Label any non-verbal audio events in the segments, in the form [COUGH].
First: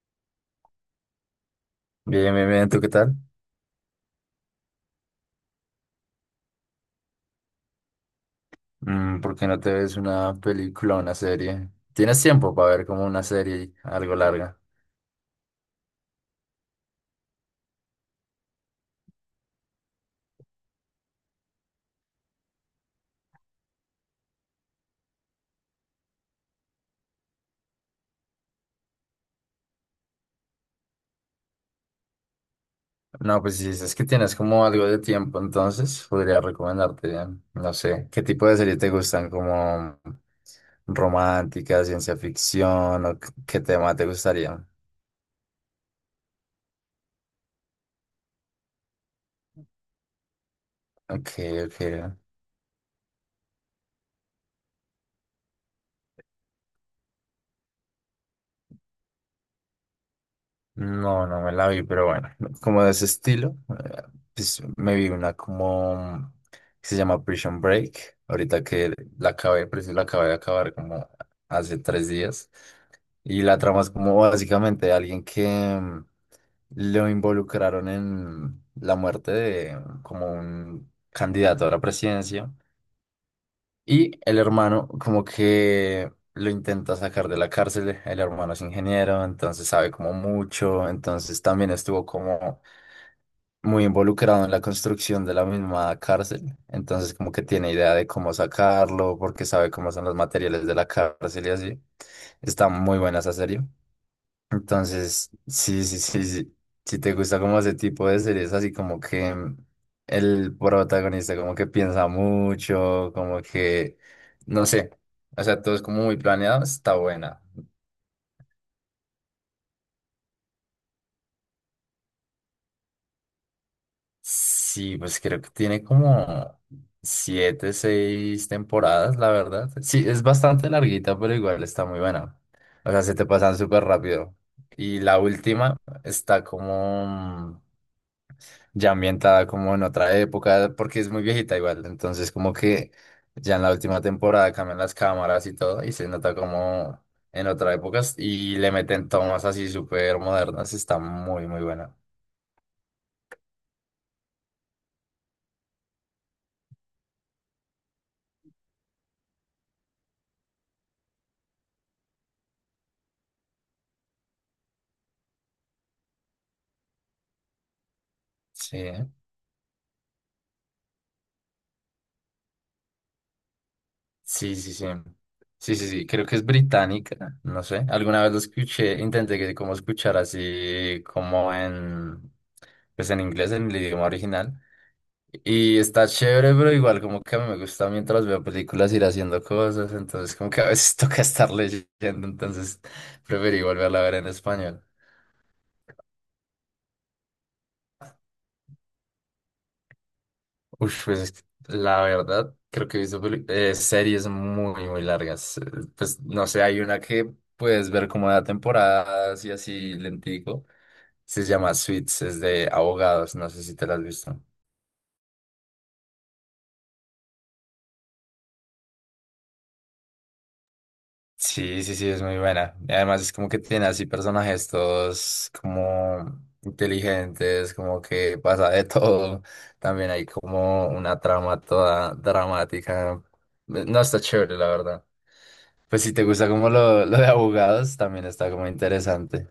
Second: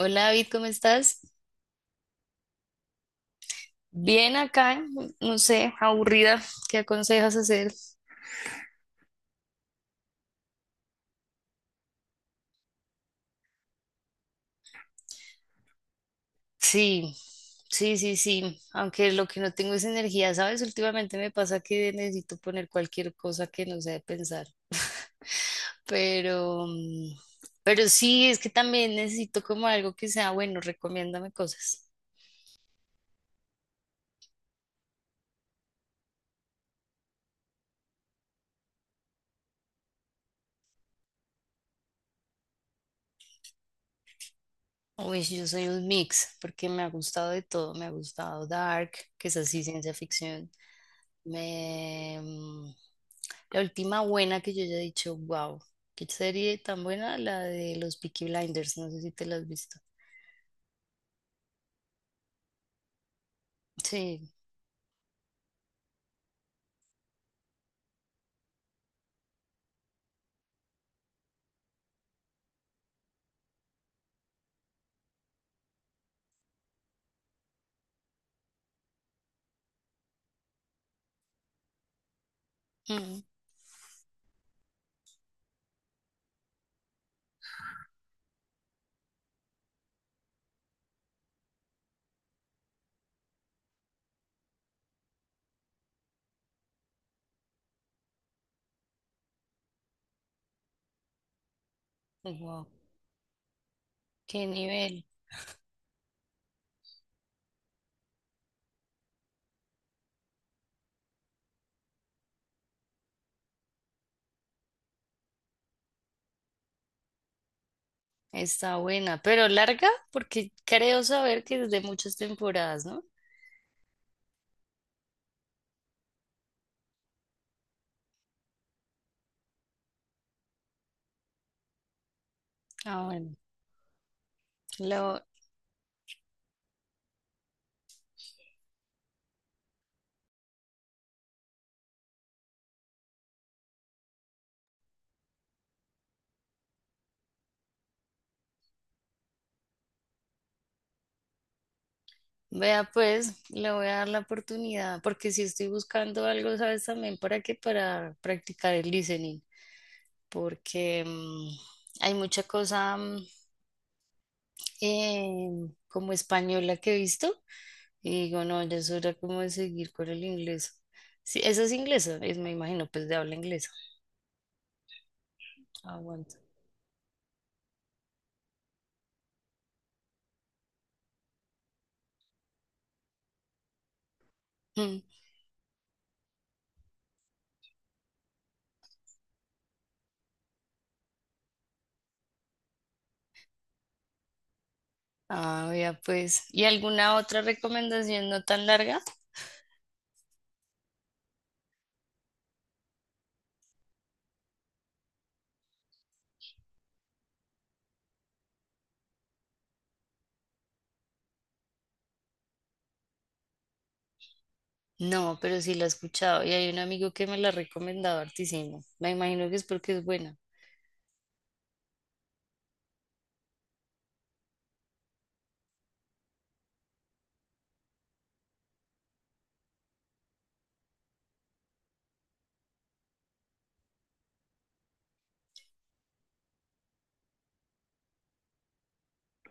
Hola David, ¿cómo estás? Bien, bien, bien, ¿tú qué tal? Bien acá, no sé, aburrida. ¿Qué aconsejas hacer? ¿Por qué no te ves una película o una serie? ¿Tienes tiempo para ver como una serie algo larga? Sí, sí. Aunque lo que no tengo es energía, ¿sabes? Últimamente me pasa que necesito poner cualquier cosa que no sea de pensar. [LAUGHS] Pero, mm, pero sí, es que también necesito como algo que sea bueno, recomiéndame cosas. No, pues si dices que tienes como algo de tiempo, entonces podría recomendarte, no sé, ¿qué tipo de serie te gustan? ¿Como romántica, ciencia ficción o qué tema te gustaría? Uy, sí, yo soy un mix, porque me ha gustado de todo. Me ha gustado Dark, que es así ciencia ficción. Ok, ok. Me... mm, La última buena que yo haya dicho, wow, qué serie tan buena, la de los Peaky Blinders, no sé si te la has visto. No, no me la vi, pero bueno, como de ese estilo, eh, Sí, pues me vi una como que se llama Prison Break, ahorita que la acabé, preciso la acabé de acabar como hace tres días, y la trama es como básicamente alguien que mm, lo involucraron en la muerte de como un candidato a la presidencia, y el hermano como que lo intenta sacar de la cárcel, el hermano es ingeniero, entonces sabe como mucho, entonces también estuvo como muy involucrado en la construcción de la misma cárcel, entonces como que tiene idea de cómo sacarlo, porque sabe cómo son los materiales de la cárcel y así. wow, Está muy buena esa serie. qué nivel, Entonces, sí, sí, sí, sí. Si te gusta como ese tipo de series, así como que el protagonista como que piensa mucho, como que, no sé, o sea, todo es como muy planeado, está buena. está buena, pero larga, porque creo saber que es de muchas temporadas, ¿no? Sí, pues creo que tiene como siete, seis temporadas, la verdad. Sí, es bastante larguita, pero igual está muy buena. O sea, Ah, se te bueno, pasan súper rápido. Y la lo, última está como ya ambientada como en otra época, porque es muy viejita igual. Entonces, como que ya en la última temporada cambian las cámaras y todo, y se nota como en otra época y le meten tomas así súper modernas. Está muy, muy buena. vea pues, le voy a dar la oportunidad, porque si estoy buscando algo, ¿sabes también para qué? Para practicar el listening, porque hay mucha cosa. Eh, Como española que he visto. Y digo, no, ya Sí, es ¿eh? hora como de seguir con el inglés. Sí, esa es inglesa, es, me imagino, pues de habla inglesa. Sí, sí, sí. Sí, sí, sí, creo que Aguanta. es británica, no sé. Alguna vez lo escuché, intenté que como escuchar así como en, pues en inglés, en el idioma original. Mm. Y está chévere, pero igual como que a mí me gusta mientras veo películas ir haciendo cosas, entonces como que a veces [LAUGHS] toca estar leyendo, entonces preferí volverla a ver en español. Ah, ya pues. ¿Y alguna otra recomendación no tan larga? Uf, pues es que la verdad, creo que he visto series muy, muy largas. Pues no sé, hay una que puedes ver como de temporadas y así lentico. Se llama Suits, es de abogados, no sé si te la has visto. No, pero sí la he escuchado. Y hay un amigo que me la ha recomendado hartísimo. Me imagino que es porque es buena. Sí, sí, sí, es muy buena. Y además es como que tiene así personajes todos como inteligentes, como que pasa de [LAUGHS] todo. También hay como una trama toda dramática. No está chévere, la verdad. Pues si te gusta como lo de abogados, también está como interesante.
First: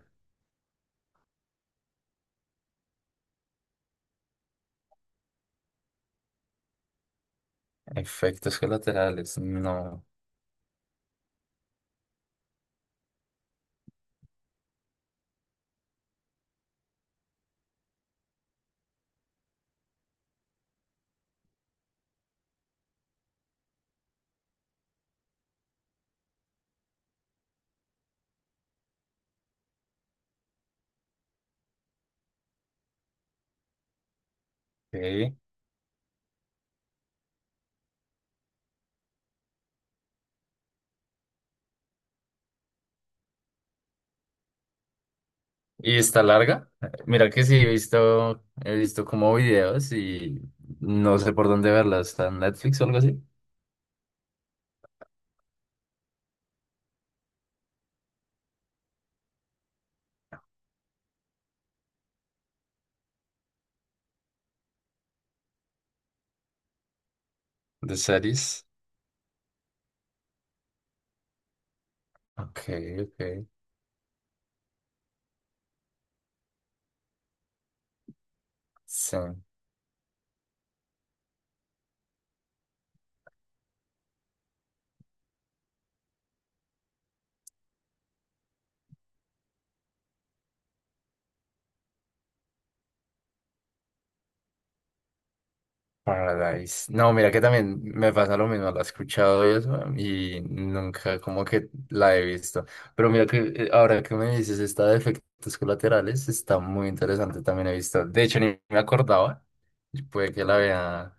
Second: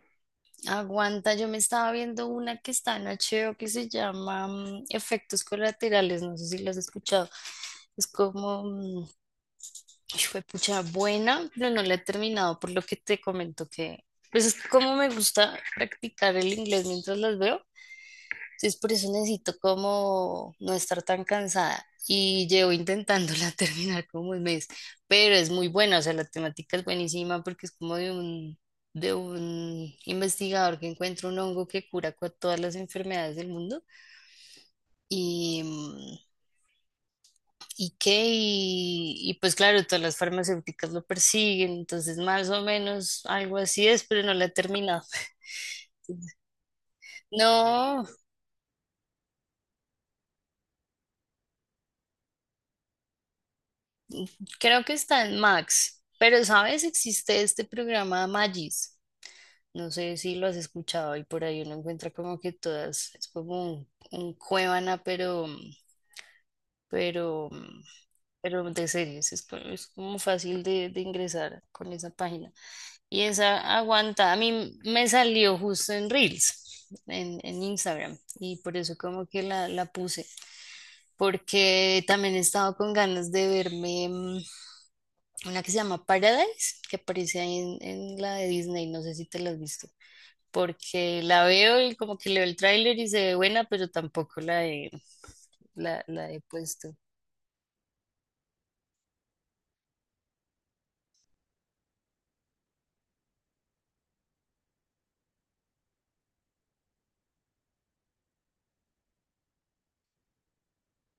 Aguanta, yo me estaba viendo una que está en HBO que se llama Efectos Colaterales. No sé si la has escuchado. Es Efectos como, mm, colaterales, no. Fue pucha buena, pero no la he terminado por lo que te comento que, pues es que como me gusta practicar el inglés mientras las veo, entonces por eso necesito como no estar tan cansada y llevo intentándola [LAUGHS] terminar como 1 mes, pero es muy buena, o sea, la temática es buenísima porque es como de un investigador que encuentra un hongo que cura todas las enfermedades del mundo. Ok. ¿Y qué? Y pues claro, todas las farmacéuticas lo persiguen, entonces más o menos algo así es, pero no la he terminado. [LAUGHS] ¿Y está larga? Mira que sí, No, he visto como videos y no sé por dónde verla. ¿Está en Netflix o algo así? creo que está en Max, pero ¿sabes? Existe este programa Magis. No sé si lo has escuchado y por ahí uno encuentra como que todas, es como un Cuevana, pero, ¿De pero series? de series, es, es como fácil de ingresar con esa página. Ok, ok. Y esa aguanta, a mí me salió justo en Reels, en Instagram, y por eso como que Sun la puse, porque también he estado con ganas de verme una que se llama Paradise, que aparece ahí en la de Disney, no sé si te la has visto, porque la veo y como que leo el tráiler y se ve buena, pero tampoco la he, la he Paradise. puesto. No, mira que también me pasa lo mismo, la he escuchado y eso, y nunca como que la he visto. Pero mira que ahora que me dices esta de efectos colaterales, está muy interesante, también he visto. De hecho, ni me acordaba, y puede que la vea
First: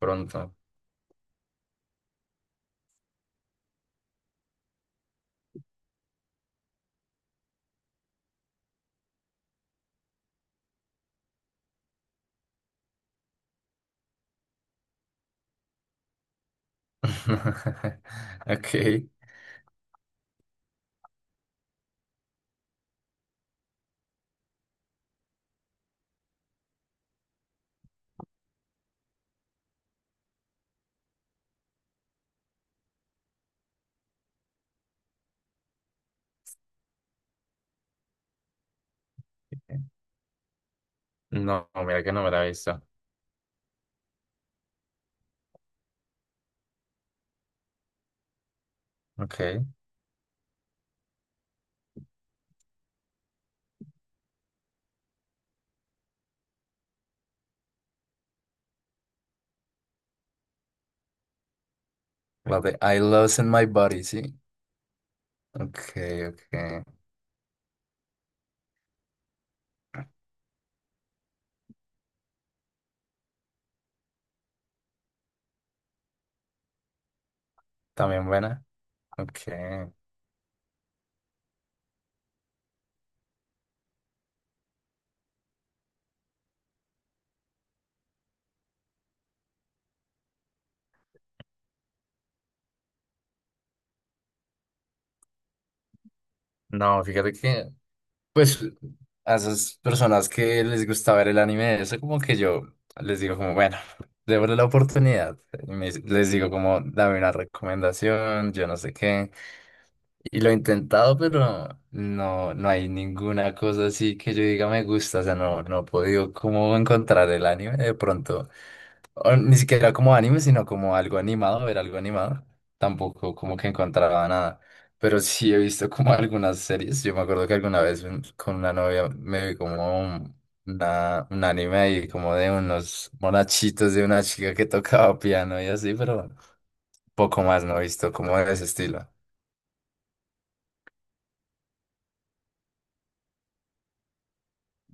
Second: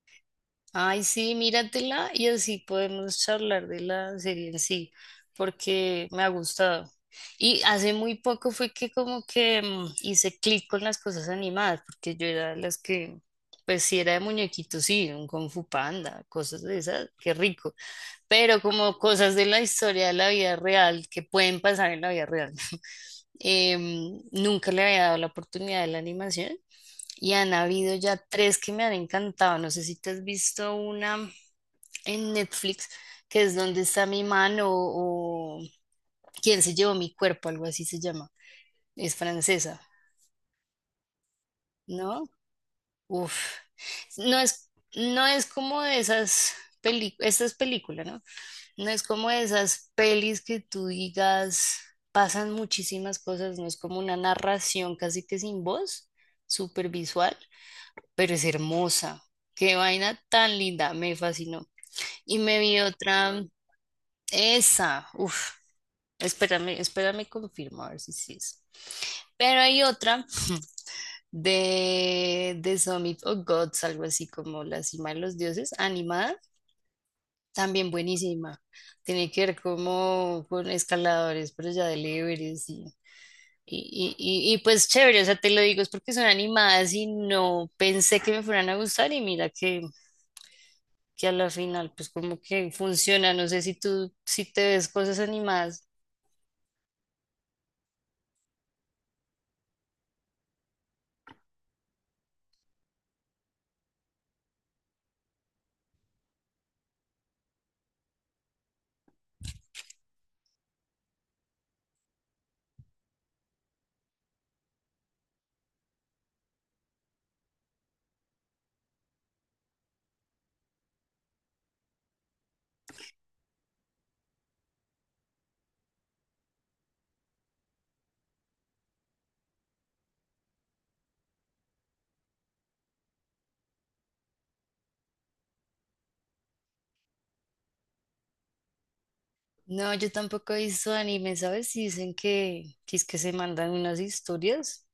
pronto. Ay, sí, míratela y así podemos charlar de la serie en sí, porque me ha gustado. Y hace muy poco fue que como que hice clic con las cosas animadas, porque yo era de las que, pues sí era de muñequitos, sí, un Kung Fu Panda, cosas de esas, qué rico. [LAUGHS] Pero como Ok. cosas de la historia de la vida real, que pueden pasar en la vida real. [LAUGHS] Nunca le había dado la oportunidad de la animación y han habido ya tres que me han encantado. No sé si te has visto una en Netflix, que es Donde está mi mano o Quién se llevó mi cuerpo, algo así se llama. Es francesa, No, mira que ¿no? no me la he visto. Uf. No es como de esas películas, esta es película, ¿no? No es como de Ok. esas pelis que tú digas, pasan muchísimas cosas, no es como una narración casi que sin voz, súper visual pero es hermosa. Qué vaina tan linda, me fascinó. Y La me de vi I Lost otra, in My Body, sí. esa, uff, Ok, espérame, ok. espérame, confirmo, a ver si sí es. Pero hay otra [LAUGHS] de The Summit of Gods, algo así como La Cima de los Dioses, animada, también También buenísima. buena. Tiene Ok. que ver como con escaladores, pero ya del Everest y pues chévere, o sea, te lo digo, es porque son animadas y no pensé que me fueran a gustar y mira que a la final pues como que funciona. No sé si tú, si te ves cosas animadas. No, fíjate que pues a esas personas que les gusta ver el anime, eso como que yo les digo como, bueno, [LAUGHS] démosle la oportunidad. Les digo como, dame una recomendación, yo no sé qué. Y lo he intentado, pero no, no hay ninguna cosa así que yo diga me gusta. O sea, no, no he podido como encontrar el anime de pronto o ni siquiera como anime, sino como algo animado, ver algo animado. Tampoco como que encontraba nada. Pero sí he visto como [LAUGHS] algunas series. Yo me acuerdo que alguna vez con una novia me vi como un anime ahí como de unos monachitos de una chica que tocaba piano y así, pero poco más no he visto como de ese estilo. No, yo tampoco he visto anime, ¿sabes? Y dicen que es que se mandan unas historias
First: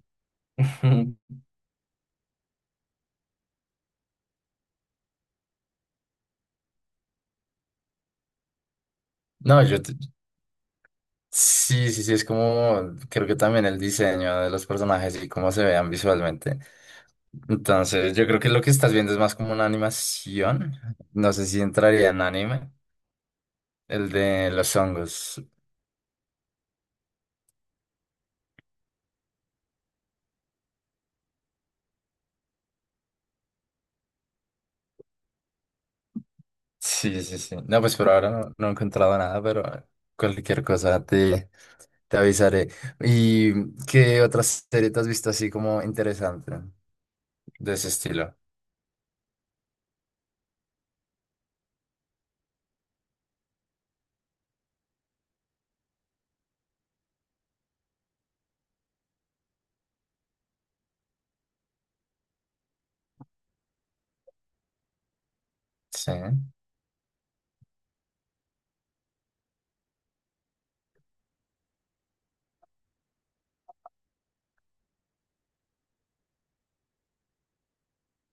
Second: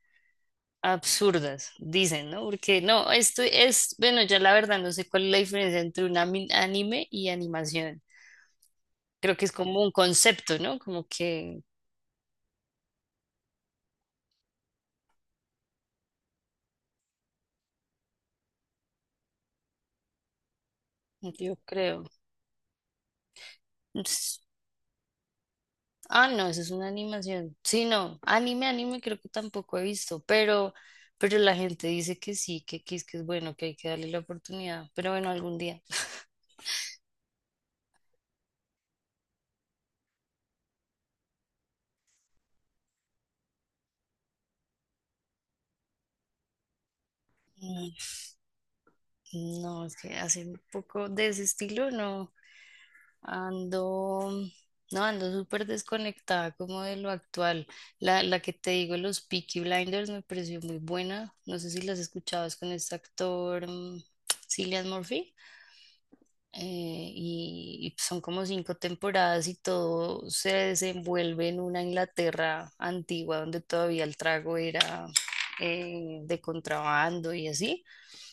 [LAUGHS] Ujú. absurdas, dicen, ¿no? Porque no, esto es, bueno, ya la verdad no sé cuál es la diferencia entre un anime y animación. Creo que es No, como yo un te- concepto, ¿no? Como que sí, sí, sí, es como, creo que también el diseño de los personajes y cómo se vean visualmente. Entonces, yo creo que lo que estás viendo es más como una animación. No sé yo si creo. entraría en anime, el de los hongos. Ah, no, eso es una animación. Sí, no, anime creo que tampoco he visto, pero la gente dice que sí, que es bueno, que hay que darle la oportunidad, pero bueno, algún día. Sí, sí, sí. No, pues por ahora no, no he encontrado nada, pero cualquier te avisaré. ¿Y qué otras series te has visto así como interesante de ese Mm, estilo? No, es que hace un poco de ese estilo, no, ando, no, ando súper desconectada como de lo actual. La que te digo, los Peaky Blinders me pareció muy buena, no sé si las escuchabas con este actor, Cillian Murphy. Sí, Y son como 5 temporadas y todo se desenvuelve en una Inglaterra antigua donde todavía el trago era de contrabando y así.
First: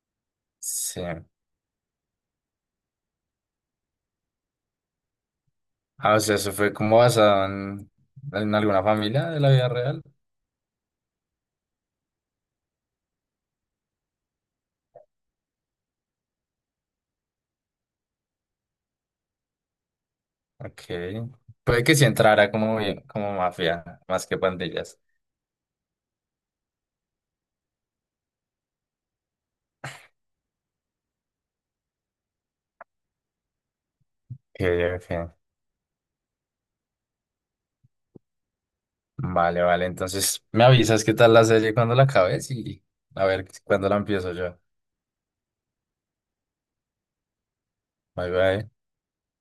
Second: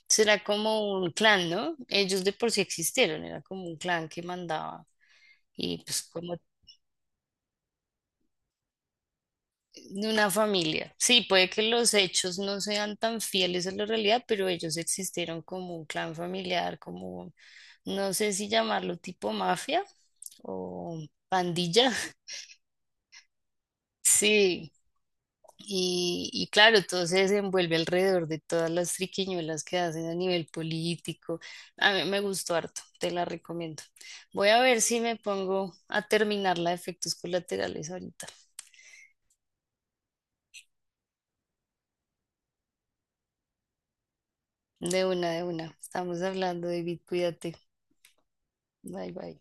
Será como sí. un clan, ¿no? Ellos de por sí existieron, era como un clan que mandaba y pues Ah, o sea, como eso fue como basado en alguna familia de la vida real. de una familia. Sí, puede que los hechos no sean tan fieles a la realidad, pero ellos existieron como un clan familiar, como, no sé si llamarlo tipo mafia Ok. o Puede pandilla. que sí [LAUGHS] entrara como, como mafia, más que Sí, pandillas. y claro, todo se desenvuelve alrededor de todas las triquiñuelas que hacen a nivel político. A mí me gustó harto, te la recomiendo. Voy a Ok, ver si me ok. pongo a terminar la de efectos colaterales ahorita. Vale, vale. Entonces me avisas qué tal la serie cuando la acabes y a ver cuándo la empiezo yo. De una, de una. Estamos hablando, David, cuídate. Bye, bye. Bye, bye.